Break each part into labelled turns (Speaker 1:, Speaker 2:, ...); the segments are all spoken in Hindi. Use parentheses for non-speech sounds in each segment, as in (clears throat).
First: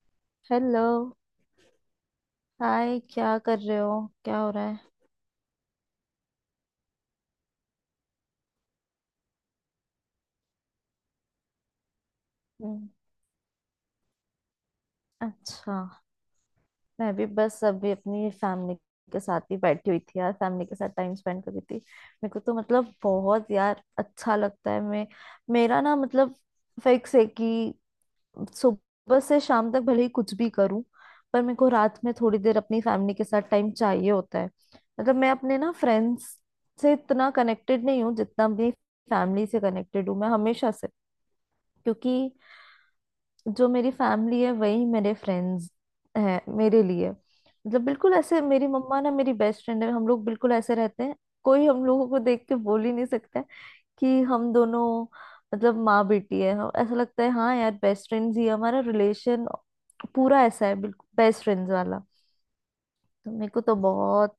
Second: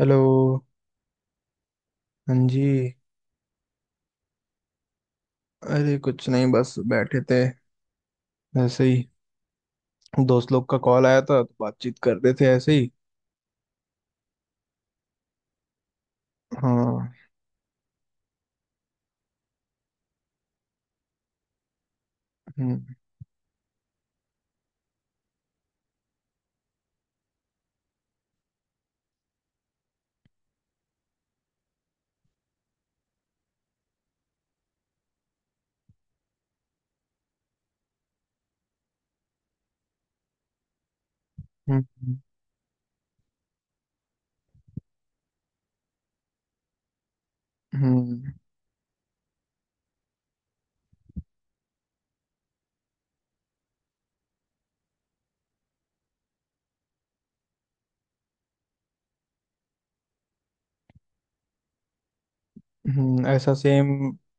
Speaker 1: हेलो।
Speaker 2: हेलो।
Speaker 1: हाँ जी।
Speaker 2: हाय, क्या कर रहे हो? क्या हो रहा है?
Speaker 1: अरे कुछ नहीं, बस बैठे थे ऐसे ही। दोस्त लोग का कॉल आया था तो बातचीत कर रहे थे ऐसे
Speaker 2: हम्म,
Speaker 1: ही।
Speaker 2: अच्छा।
Speaker 1: हाँ।
Speaker 2: मैं भी बस अभी अपनी फैमिली के साथ ही बैठी हुई थी यार, फैमिली के साथ टाइम स्पेंड कर रही थी। मेरे को तो
Speaker 1: हम्म।
Speaker 2: मतलब बहुत यार अच्छा लगता है। मैं मेरा ना मतलब फिक्स है कि सुबह से शाम तक भले ही कुछ भी करूं, पर मेरे को रात में थोड़ी देर अपनी फैमिली के साथ टाइम चाहिए होता है। मतलब मैं अपने ना फ्रेंड्स से इतना कनेक्टेड नहीं हूँ जितना अपनी फैमिली से कनेक्टेड हूँ, मैं हमेशा से।
Speaker 1: हम्म।
Speaker 2: क्योंकि जो मेरी फैमिली है वही मेरे फ्रेंड्स हैं मेरे लिए। मतलब बिल्कुल
Speaker 1: हम्म।
Speaker 2: ऐसे, मेरी मम्मा ना मेरी बेस्ट फ्रेंड है। हम लोग बिल्कुल ऐसे रहते हैं, कोई हम लोगों को देख के बोल ही नहीं सकता कि हम दोनों मतलब माँ बेटी है। ऐसा लगता है हाँ यार बेस्ट फ्रेंड्स ही है। हमारा रिलेशन पूरा ऐसा है, बिल्कुल बेस्ट फ्रेंड्स वाला।
Speaker 1: हम्म।
Speaker 2: तो मेरे
Speaker 1: ऐसा
Speaker 2: को तो
Speaker 1: सेम।
Speaker 2: बहुत।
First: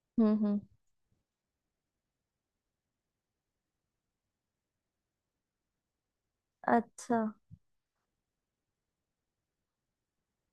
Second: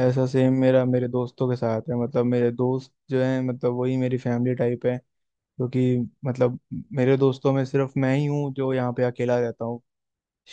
Speaker 2: हम्म। हम्म,
Speaker 1: मेरा मेरे दोस्तों के साथ है, मतलब मेरे दोस्त जो हैं मतलब वही मेरी फैमिली टाइप है। क्योंकि मतलब मेरे
Speaker 2: अच्छा।
Speaker 1: दोस्तों में सिर्फ मैं ही हूँ जो यहाँ पे अकेला रहता हूँ,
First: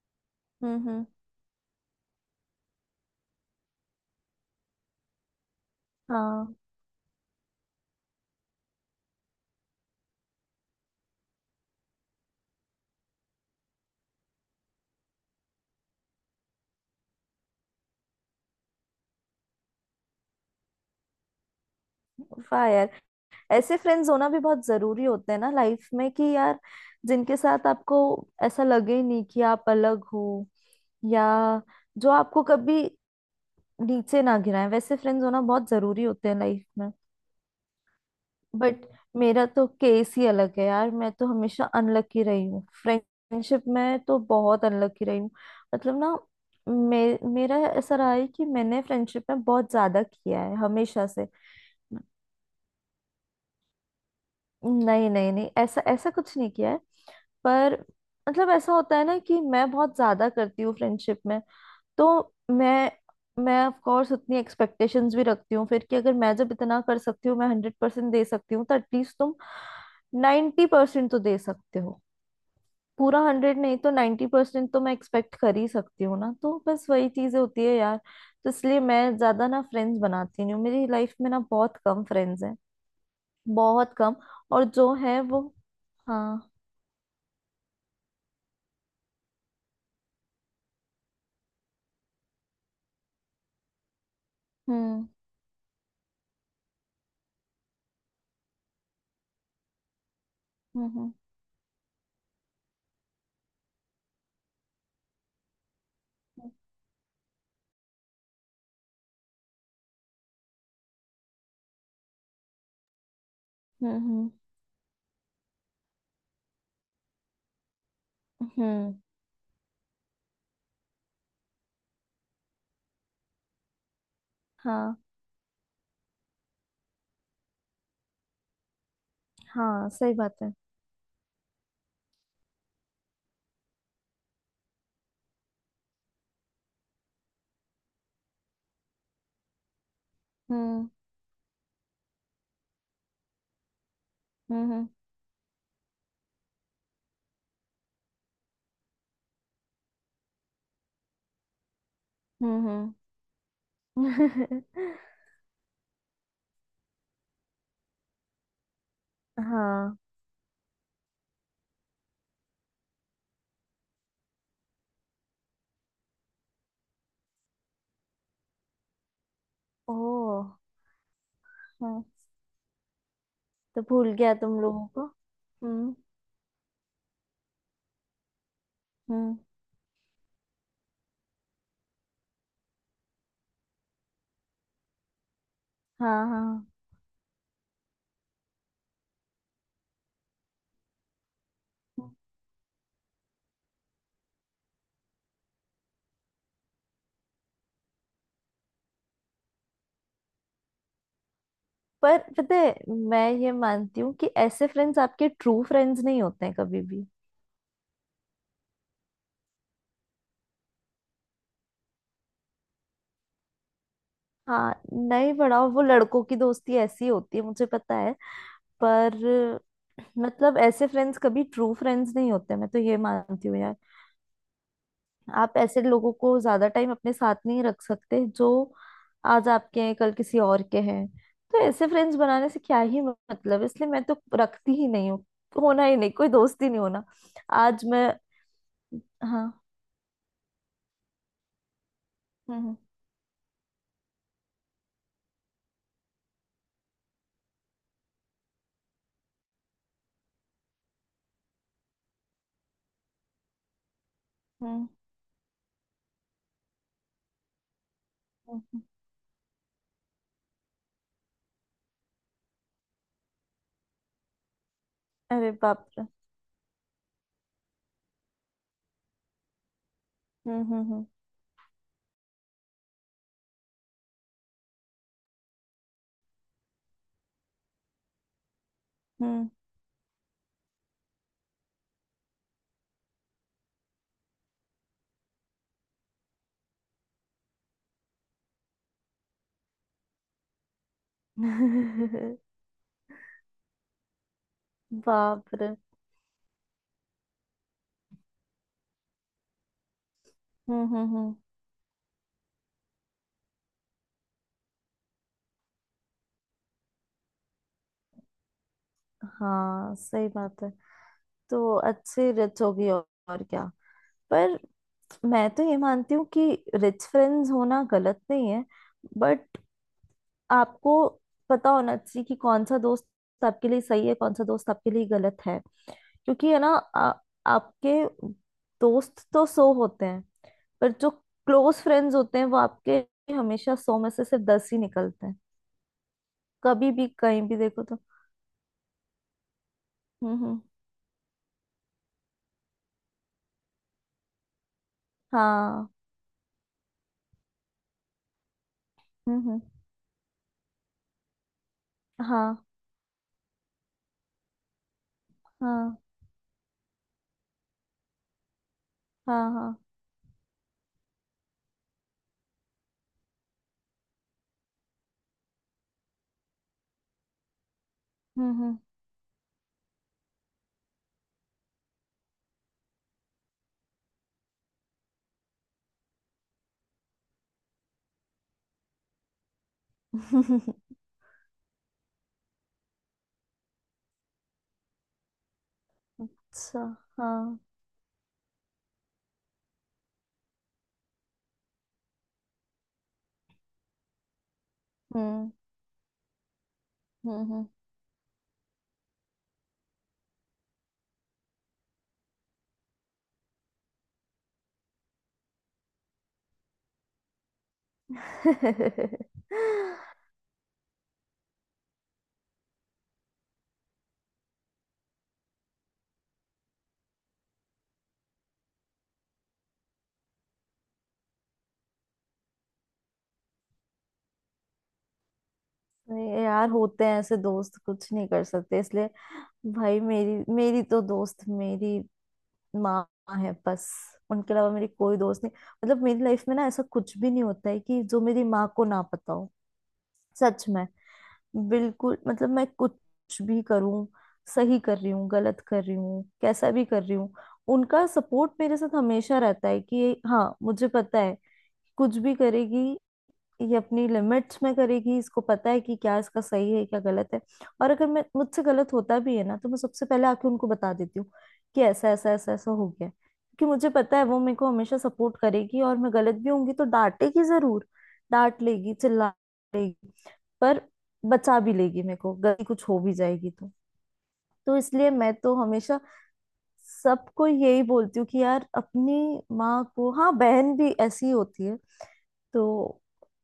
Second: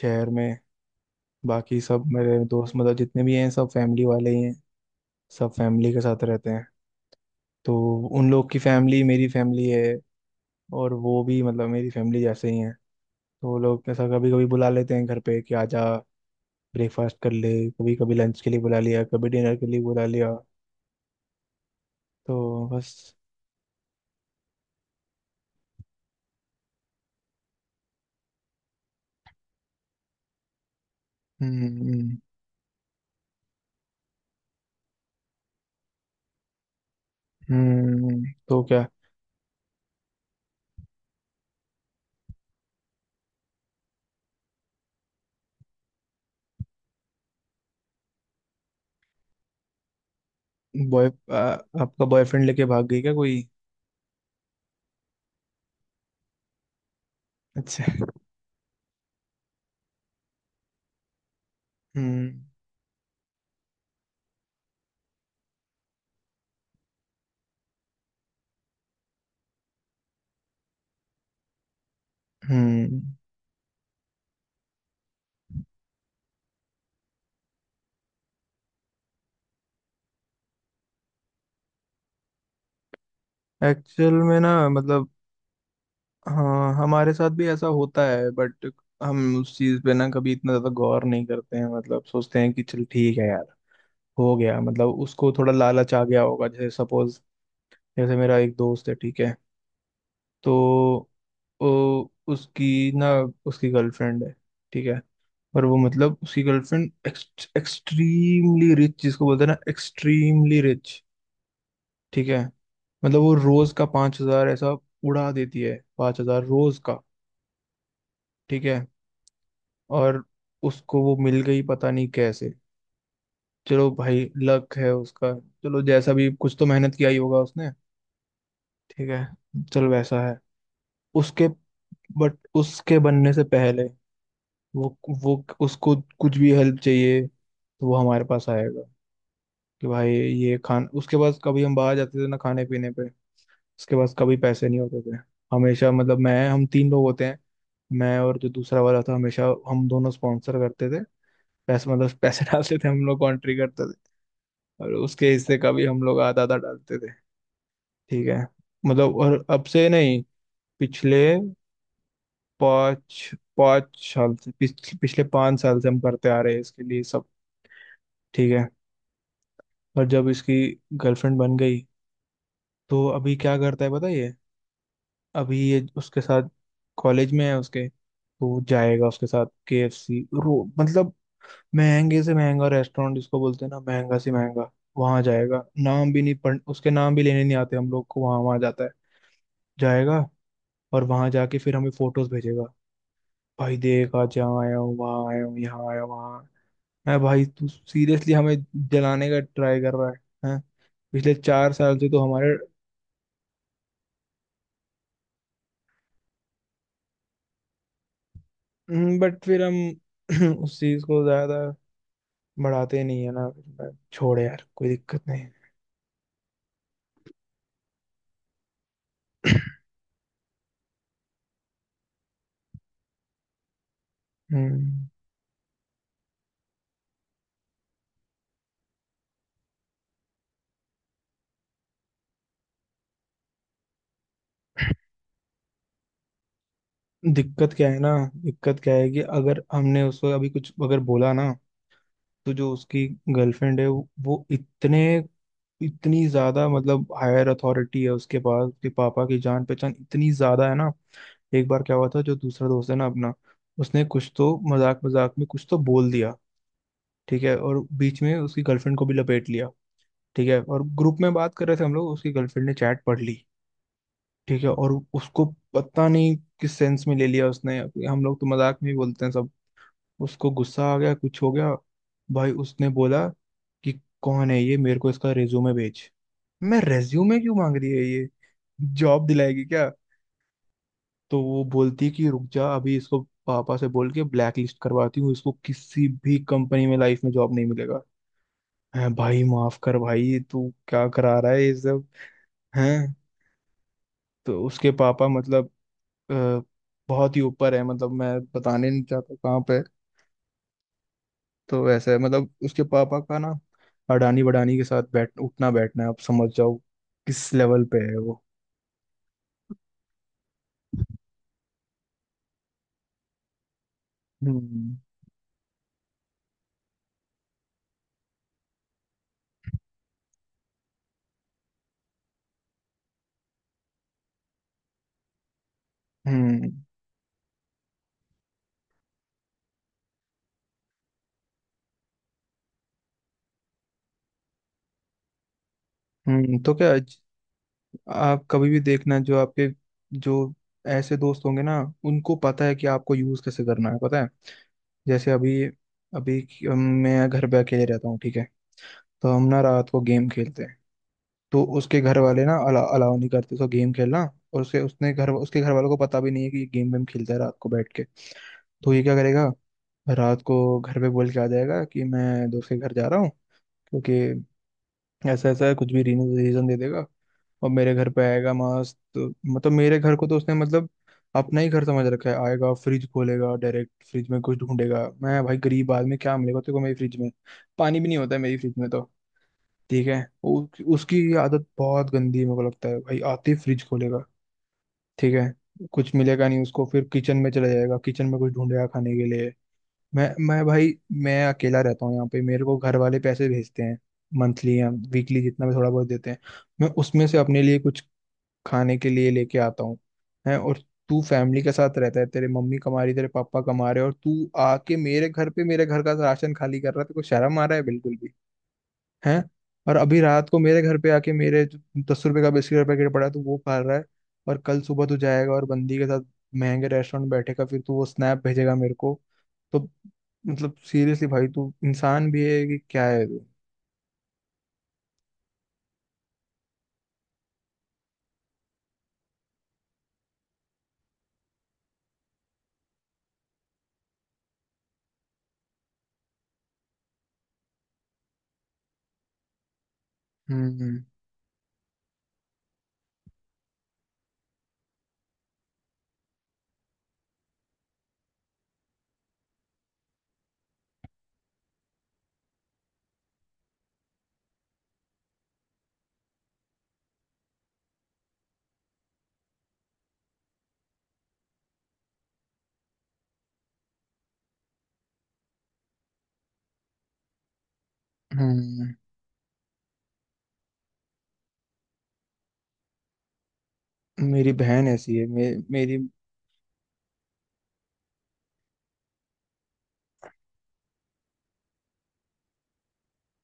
Speaker 1: शहर में।
Speaker 2: हम्म। हम्म।
Speaker 1: बाकी सब मेरे दोस्त मतलब जितने भी हैं सब फैमिली वाले ही हैं, सब फैमिली के साथ रहते
Speaker 2: हाँ।
Speaker 1: हैं। तो उन लोग की फैमिली मेरी फैमिली है, और वो भी मतलब मेरी फैमिली जैसे ही है। तो वो लोग ऐसा कभी कभी बुला लेते हैं घर पे कि आजा, ब्रेकफास्ट कर ले, कभी कभी लंच के लिए बुला लिया, कभी डिनर के लिए बुला लिया, तो
Speaker 2: वाह यार,
Speaker 1: बस।
Speaker 2: ऐसे फ्रेंड्स होना भी बहुत जरूरी होते हैं ना लाइफ में कि यार जिनके साथ आपको ऐसा लगे ही नहीं कि आप अलग हो, या
Speaker 1: हम्म।
Speaker 2: जो
Speaker 1: हम्म।
Speaker 2: आपको कभी नीचे ना गिराए, वैसे फ्रेंड्स होना बहुत जरूरी होते हैं लाइफ में।
Speaker 1: तो
Speaker 2: बट
Speaker 1: क्या।
Speaker 2: मेरा तो केस ही अलग है यार, मैं तो हमेशा अनलकी रही हूँ फ्रेंडशिप में, तो बहुत अनलकी रही हूँ। मतलब ना, मेरा ऐसा रहा है कि मैंने फ्रेंडशिप में बहुत ज्यादा किया है हमेशा
Speaker 1: बॉय
Speaker 2: से।
Speaker 1: आ, आपका बॉयफ्रेंड लेके भाग गई क्या कोई?
Speaker 2: नहीं नहीं नहीं, ऐसा ऐसा कुछ नहीं किया है। पर
Speaker 1: अच्छा।
Speaker 2: मतलब ऐसा होता है ना कि मैं बहुत ज्यादा करती हूँ फ्रेंडशिप में, तो
Speaker 1: हम्म।
Speaker 2: मैं ऑफ कोर्स उतनी एक्सपेक्टेशंस भी रखती हूँ फिर कि अगर मैं जब इतना कर सकती हूँ, मैं हंड्रेड परसेंट दे सकती हूँ, तो एटलीस्ट तुम नाइन्टी परसेंट तो दे सकते हो।
Speaker 1: हम्म।
Speaker 2: पूरा हंड्रेड नहीं तो नाइन्टी परसेंट तो मैं एक्सपेक्ट कर ही सकती हूँ ना। तो बस वही चीजें होती है यार। तो इसलिए मैं ज्यादा ना फ्रेंड्स बनाती नहीं हूँ, मेरी लाइफ में ना बहुत कम फ्रेंड्स हैं, बहुत
Speaker 1: एक्चुअल
Speaker 2: कम।
Speaker 1: में ना
Speaker 2: और जो
Speaker 1: मतलब,
Speaker 2: है वो। हाँ।
Speaker 1: हाँ हमारे साथ भी ऐसा होता है, बट हम उस चीज़ पे ना कभी इतना ज़्यादा गौर नहीं करते हैं, मतलब सोचते हैं कि चल ठीक है यार, हो गया। मतलब
Speaker 2: हम्म।
Speaker 1: उसको थोड़ा लालच आ गया होगा, जैसे सपोज। जैसे मेरा एक दोस्त है, ठीक है,
Speaker 2: हम्म।
Speaker 1: तो
Speaker 2: हम्म।
Speaker 1: वो उसकी ना, उसकी गर्लफ्रेंड है, ठीक है। और वो मतलब उसकी गर्लफ्रेंड एक्सट्रीमली रिच, जिसको बोलते हैं ना एक्सट्रीमली रिच, ठीक है। मतलब वो रोज का
Speaker 2: हम्म।
Speaker 1: पांच
Speaker 2: हम्म।
Speaker 1: हजार ऐसा उड़ा देती है, 5 हज़ार रोज का, ठीक है।
Speaker 2: हम्म।
Speaker 1: और उसको वो मिल गई पता नहीं कैसे, चलो भाई लक है
Speaker 2: हाँ।
Speaker 1: उसका। चलो, जैसा भी कुछ तो मेहनत किया ही होगा उसने, ठीक है। चल
Speaker 2: हाँ, सही
Speaker 1: वैसा
Speaker 2: बात
Speaker 1: है
Speaker 2: है।
Speaker 1: उसके। बट उसके बनने से पहले वो वो उसको कुछ भी हेल्प चाहिए तो वो हमारे पास आएगा कि भाई ये खान।
Speaker 2: हम्म।
Speaker 1: उसके पास, कभी हम बाहर जाते थे ना खाने पीने पे, उसके पास कभी पैसे नहीं
Speaker 2: हम्म।
Speaker 1: होते थे। हमेशा मतलब मैं, हम 3 लोग होते हैं, मैं और जो दूसरा वाला था, हमेशा हम दोनों स्पॉन्सर करते थे, पैसे मतलब पैसे (laughs) डालते थे,
Speaker 2: हम्म।
Speaker 1: हम लोग कॉन्ट्री करते थे।
Speaker 2: हम्म। (laughs)
Speaker 1: और उसके हिस्से का भी हम लोग आधा आधा डालते थे, ठीक है। मतलब और अब से
Speaker 2: हाँ।
Speaker 1: नहीं, पिछले पाँच पाँच साल से, पिछले 5 साल से हम करते आ रहे हैं इसके लिए सब, ठीक है।
Speaker 2: ओ।
Speaker 1: पर जब इसकी गर्लफ्रेंड बन गई
Speaker 2: हाँ,
Speaker 1: तो अभी क्या
Speaker 2: तो
Speaker 1: करता है पता
Speaker 2: भूल
Speaker 1: है ये।
Speaker 2: गया तुम लोगों को।
Speaker 1: अभी ये
Speaker 2: हम्म।
Speaker 1: उसके साथ कॉलेज में है उसके, तो वो जाएगा उसके
Speaker 2: हम्म।
Speaker 1: साथ KFC, रो मतलब महंगे से महंगा रेस्टोरेंट जिसको बोलते हैं ना, महंगा से महंगा वहां जाएगा। नाम भी
Speaker 2: हाँ,
Speaker 1: नहीं
Speaker 2: हाँ।
Speaker 1: पढ़, उसके नाम भी लेने नहीं आते हम लोग को, वहां वहां जाता है जाएगा। और वहां जाके फिर हमें फोटोज भेजेगा, भाई देख आज यहाँ आया हूँ वहाँ आया हूँ यहाँ आया हूँ वहाँ। है भाई, तू सीरियसली हमें जलाने का ट्राई कर रहा है? हैं? पिछले 4 साल से
Speaker 2: पर
Speaker 1: तो
Speaker 2: पता
Speaker 1: हमारे।
Speaker 2: है, मैं ये मानती हूँ कि ऐसे फ्रेंड्स आपके ट्रू फ्रेंड्स नहीं होते हैं कभी भी।
Speaker 1: बट फिर हम (clears throat) उस चीज को ज्यादा बढ़ाते नहीं है ना, छोड़ यार
Speaker 2: हाँ,
Speaker 1: कोई दिक्कत
Speaker 2: नहीं
Speaker 1: नहीं।
Speaker 2: बढ़ाओ। वो लड़कों की दोस्ती ऐसी होती है, मुझे पता है। पर
Speaker 1: (clears throat)
Speaker 2: मतलब ऐसे फ्रेंड्स कभी ट्रू फ्रेंड्स नहीं होते, मैं तो ये मानती हूँ।
Speaker 1: हम्म।
Speaker 2: आप ऐसे लोगों को ज्यादा टाइम अपने साथ नहीं रख सकते जो आज आपके हैं कल किसी और के हैं। तो ऐसे फ्रेंड्स बनाने से क्या ही मतलब, इसलिए मैं तो रखती ही नहीं हूँ, होना ही नहीं, कोई दोस्ती नहीं होना।
Speaker 1: दिक्कत
Speaker 2: आज
Speaker 1: क्या है
Speaker 2: मैं।
Speaker 1: ना, दिक्कत क्या है कि
Speaker 2: हाँ।
Speaker 1: अगर हमने उसको अभी कुछ अगर बोला ना, तो जो
Speaker 2: हम्म।
Speaker 1: उसकी गर्लफ्रेंड है वो इतने, इतनी ज्यादा मतलब हायर अथॉरिटी है उसके पास, उसके पापा की जान पहचान इतनी ज्यादा है ना। एक बार क्या हुआ था, जो दूसरा दोस्त है ना अपना, उसने कुछ तो
Speaker 2: हम्म।
Speaker 1: मजाक मजाक में कुछ तो बोल दिया, ठीक है, और बीच में उसकी
Speaker 2: हम्म, हम्म।
Speaker 1: गर्लफ्रेंड को भी लपेट लिया, ठीक है। और ग्रुप में बात कर रहे थे हम लोग, उसकी गर्लफ्रेंड ने चैट पढ़ ली, ठीक है। और उसको
Speaker 2: अरे बाप रे।
Speaker 1: पता नहीं किस सेंस में ले लिया उसने, हम लोग तो मजाक में ही बोलते हैं सब। उसको
Speaker 2: हम्म।
Speaker 1: गुस्सा आ
Speaker 2: हम्म।
Speaker 1: गया कुछ हो गया, भाई उसने बोला कि कौन है ये, मेरे को इसका रेज्यूमे भेज। मैं रेज्यूमे क्यों मांग रही है ये, जॉब
Speaker 2: हम्म।
Speaker 1: दिलाएगी क्या? तो वो बोलती है कि रुक जा अभी इसको, पापा से बोल के ब्लैक लिस्ट करवाती हूँ इसको, किसी भी कंपनी में लाइफ में जॉब नहीं मिलेगा। हैं? भाई माफ कर, भाई तू क्या करा रहा है ये सब?
Speaker 2: हम्म।
Speaker 1: हैं? तो उसके
Speaker 2: (laughs)
Speaker 1: पापा
Speaker 2: बाप
Speaker 1: मतलब
Speaker 2: रे।
Speaker 1: अ, बहुत ही ऊपर है, मतलब मैं बताने नहीं चाहता कहाँ पे।
Speaker 2: हम्म। हम्म। हम्म।
Speaker 1: तो वैसे है मतलब उसके पापा का ना अडानी बडानी के साथ बैठ उठना बैठना है, आप समझ जाओ किस लेवल पे है वो।
Speaker 2: हाँ, सही बात है। तो अच्छी रिच होगी और क्या। पर
Speaker 1: हम्म।
Speaker 2: मैं तो ये मानती हूँ कि रिच फ्रेंड्स होना गलत नहीं है, बट आपको पता होना चाहिए कि कौन सा दोस्त आपके लिए सही है, कौन सा दोस्त आपके लिए गलत है। क्योंकि है ना
Speaker 1: हम्म।
Speaker 2: आ, आपके दोस्त तो सौ होते हैं, पर जो क्लोज फ्रेंड्स होते हैं वो आपके हमेशा सौ में से सिर्फ दस ही निकलते हैं।
Speaker 1: तो
Speaker 2: कभी
Speaker 1: क्या।
Speaker 2: भी कहीं भी देखो तो।
Speaker 1: आप कभी भी देखना, जो आपके
Speaker 2: हम्म।
Speaker 1: जो
Speaker 2: हम्म।
Speaker 1: ऐसे दोस्त होंगे ना, उनको पता है कि आपको यूज कैसे करना है, पता है। जैसे अभी,
Speaker 2: हाँ।
Speaker 1: अभी मैं घर पे अकेले रहता हूँ, ठीक है, तो
Speaker 2: हम्म।
Speaker 1: हम ना
Speaker 2: हम्म।
Speaker 1: रात को गेम खेलते हैं, तो उसके घर वाले ना
Speaker 2: हाँ।
Speaker 1: अलाउ नहीं करते उसको गेम खेलना। और उसके उसने घर उसके घर वालों
Speaker 2: हाँ।
Speaker 1: को पता भी नहीं है कि ये गेम वेम खेलता है रात को बैठ के। तो ये क्या
Speaker 2: हाँ।
Speaker 1: करेगा,
Speaker 2: हाँ।
Speaker 1: रात को घर पे बोल के आ जाएगा कि मैं दोस्त के घर जा रहा हूँ, क्योंकि ऐसा ऐसा है, कुछ भी रीजन दे देगा। और मेरे घर पे आएगा
Speaker 2: हम्म।
Speaker 1: मस्त, मतलब मेरे घर को तो उसने मतलब अपना ही घर समझ रखा है। आएगा फ्रिज खोलेगा, डायरेक्ट फ्रिज में कुछ ढूंढेगा, मैं भाई गरीब आदमी क्या मिलेगा तेरे को मेरी फ्रिज में, पानी भी नहीं होता है मेरी फ्रिज में तो, ठीक है।
Speaker 2: हम्म।
Speaker 1: उ, उसकी ये आदत बहुत गंदी है, मेरे को लगता है भाई आते ही फ्रिज खोलेगा, ठीक है। कुछ
Speaker 2: (laughs)
Speaker 1: मिलेगा नहीं
Speaker 2: अच्छा।
Speaker 1: उसको फिर किचन में
Speaker 2: हाँ।
Speaker 1: चला जाएगा, किचन में कुछ ढूंढेगा खाने के लिए। मैं भाई, मैं अकेला रहता हूँ यहाँ पे, मेरे को घर वाले पैसे भेजते हैं, मंथली या वीकली,
Speaker 2: हम्म।
Speaker 1: जितना भी थोड़ा बहुत देते हैं, मैं उसमें
Speaker 2: हम्म।
Speaker 1: से अपने
Speaker 2: हम्म।
Speaker 1: लिए कुछ खाने के लिए लेके आता हूँ। है? और तू फैमिली के साथ रहता है, तेरे मम्मी कमा रही, तेरे पापा कमा रहे, और तू आके मेरे घर पे मेरे घर का राशन खाली कर रहा है, तेरे को शर्म आ रहा है बिल्कुल?
Speaker 2: नहीं,
Speaker 1: हैं? और अभी रात को मेरे घर पे आके मेरे जो 10 रुपए का बिस्किट का पैकेट पड़ा है तो वो खा रहा है, और कल सुबह तू जाएगा और बंदी के साथ महंगे रेस्टोरेंट में बैठेगा, फिर तू वो स्नैप भेजेगा मेरे को। तो मतलब सीरियसली भाई, तू इंसान भी है कि क्या है तू?
Speaker 2: यार होते हैं ऐसे दोस्त, कुछ नहीं कर सकते इसलिए। भाई मेरी मेरी तो दोस्त मेरी माँ है बस, उनके अलावा मेरी कोई दोस्त नहीं। मतलब मेरी लाइफ में ना ऐसा कुछ भी नहीं होता है कि जो मेरी माँ को ना पता हो, सच में।
Speaker 1: हम्म।
Speaker 2: बिल्कुल मतलब मैं कुछ भी करूँ, सही कर रही हूँ गलत कर रही हूँ कैसा भी कर रही हूँ, उनका सपोर्ट मेरे साथ हमेशा रहता है। कि हाँ मुझे पता है, कुछ भी करेगी ये अपनी लिमिट्स में करेगी, इसको पता है कि क्या इसका सही है क्या गलत है। और अगर मैं मुझसे गलत होता भी है ना, तो मैं सबसे पहले आके उनको बता देती हूँ कि ऐसा ऐसा ऐसा ऐसा हो गया। क्योंकि मुझे पता है वो मेरे को हमेशा सपोर्ट करेगी, और मैं गलत भी होंगी तो डांटेगी जरूर, डांट
Speaker 1: हम्म।
Speaker 2: लेगी, चिल्ला लेगी, पर बचा भी लेगी मेरे को। गलती कुछ हो भी जाएगी तो।
Speaker 1: मेरी
Speaker 2: तो
Speaker 1: बहन
Speaker 2: इसलिए
Speaker 1: ऐसी है
Speaker 2: मैं तो
Speaker 1: मेरी,
Speaker 2: हमेशा सबको यही बोलती हूँ कि यार अपनी माँ को, हाँ बहन भी ऐसी ही होती है, तो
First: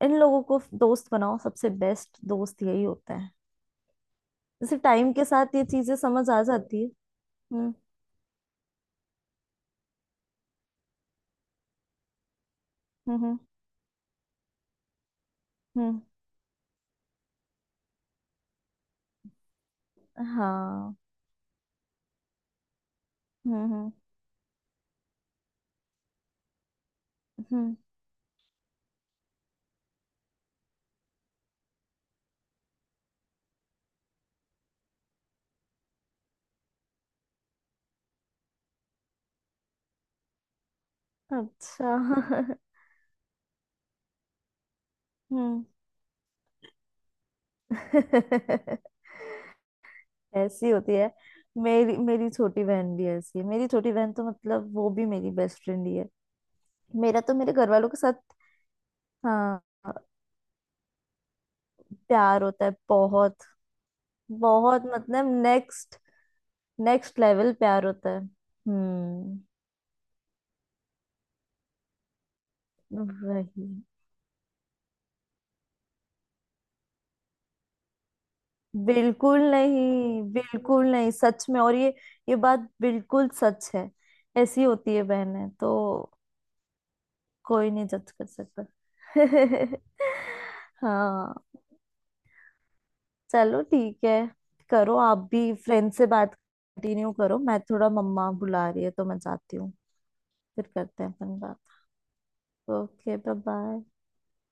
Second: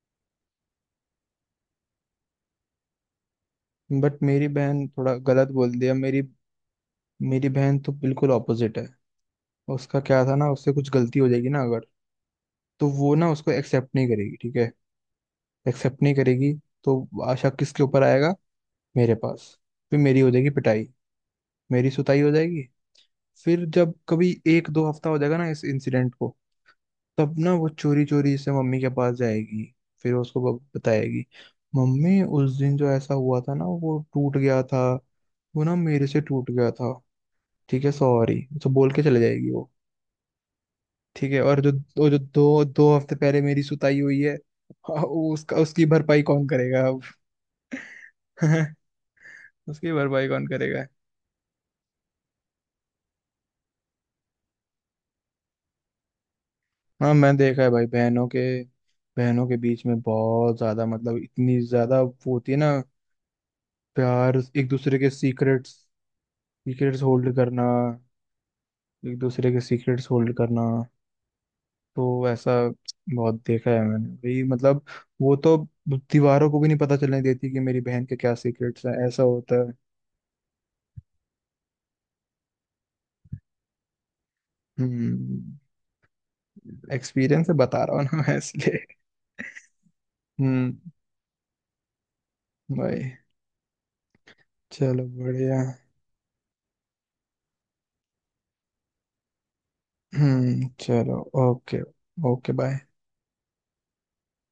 Speaker 2: इन लोगों को दोस्त बनाओ, सबसे बेस्ट दोस्त यही होता है।
Speaker 1: बट मेरी
Speaker 2: जैसे
Speaker 1: बहन
Speaker 2: टाइम
Speaker 1: थोड़ा
Speaker 2: के
Speaker 1: गलत
Speaker 2: साथ ये
Speaker 1: बोल दिया,
Speaker 2: चीजें
Speaker 1: मेरी
Speaker 2: समझ आ जाती है।
Speaker 1: मेरी
Speaker 2: हम्म।
Speaker 1: बहन तो बिल्कुल ऑपोजिट है। उसका क्या था ना, उससे कुछ गलती हो जाएगी ना अगर, तो वो ना
Speaker 2: हम्म।
Speaker 1: उसको एक्सेप्ट नहीं करेगी, ठीक है,
Speaker 2: हम्म।
Speaker 1: एक्सेप्ट नहीं करेगी। तो आशा किसके ऊपर आएगा, मेरे पास। फिर मेरी हो जाएगी पिटाई,
Speaker 2: हाँ।
Speaker 1: मेरी सुताई हो जाएगी।
Speaker 2: हम्म।
Speaker 1: फिर
Speaker 2: हम्म।
Speaker 1: जब कभी एक दो हफ्ता हो जाएगा ना इस इंसिडेंट को, तब ना वो
Speaker 2: हम्म,
Speaker 1: चोरी चोरी से मम्मी के पास जाएगी, फिर उसको बताएगी, मम्मी उस दिन जो ऐसा हुआ था ना वो टूट गया था, वो ना मेरे से टूट गया था, ठीक है सॉरी, तो बोल के चले जाएगी वो, ठीक है। और जो
Speaker 2: अच्छा।
Speaker 1: वो जो
Speaker 2: (laughs)
Speaker 1: दो दो हफ्ते पहले मेरी सुताई हुई है (laughs) उसका
Speaker 2: हम्म।
Speaker 1: उसकी भरपाई कौन करेगा अब? (laughs)
Speaker 2: (laughs)
Speaker 1: उसकी भरपाई कौन
Speaker 2: ऐसी
Speaker 1: करेगा?
Speaker 2: होती है। मेरी मेरी छोटी बहन भी ऐसी है, मेरी छोटी बहन तो मतलब वो भी मेरी बेस्ट फ्रेंड ही है।
Speaker 1: हाँ
Speaker 2: मेरा तो
Speaker 1: मैंने
Speaker 2: मेरे
Speaker 1: देखा है
Speaker 2: घर
Speaker 1: भाई,
Speaker 2: वालों के साथ।
Speaker 1: बहनों के
Speaker 2: हाँ,
Speaker 1: बीच में बहुत ज्यादा, मतलब इतनी ज्यादा वो
Speaker 2: प्यार
Speaker 1: होती है
Speaker 2: होता है
Speaker 1: ना,
Speaker 2: बहुत,
Speaker 1: प्यार। एक
Speaker 2: बहुत।
Speaker 1: दूसरे के
Speaker 2: मतलब
Speaker 1: secrets,
Speaker 2: next
Speaker 1: secrets
Speaker 2: next
Speaker 1: hold
Speaker 2: level
Speaker 1: करना,
Speaker 2: प्यार होता है।
Speaker 1: एक
Speaker 2: हम्म,
Speaker 1: दूसरे के सीक्रेट्स होल्ड करना। तो ऐसा बहुत
Speaker 2: वही।
Speaker 1: देखा है मैंने भाई, मतलब वो तो दीवारों को भी नहीं पता चलने देती कि मेरी बहन के क्या सीक्रेट्स हैं, ऐसा होता है।
Speaker 2: बिल्कुल नहीं सच में। और ये बात बिल्कुल सच है, ऐसी होती है बहनें
Speaker 1: हम्म।
Speaker 2: तो।
Speaker 1: एक्सपीरियंस से
Speaker 2: कोई
Speaker 1: बता
Speaker 2: नहीं
Speaker 1: रहा हूँ
Speaker 2: जज
Speaker 1: ना
Speaker 2: कर
Speaker 1: मैं
Speaker 2: सकता।
Speaker 1: इसलिए।
Speaker 2: (laughs)
Speaker 1: (laughs) हम्म।
Speaker 2: हाँ।
Speaker 1: भाई,
Speaker 2: चलो ठीक है, करो
Speaker 1: चलो
Speaker 2: आप भी
Speaker 1: बढ़िया।
Speaker 2: फ्रेंड से बात कंटिन्यू करो, मैं थोड़ा मम्मा बुला रही है तो मैं जाती हूँ। फिर करते हैं
Speaker 1: चलो।
Speaker 2: अपन बात।
Speaker 1: Okay. Okay bye.
Speaker 2: Okay bye bye.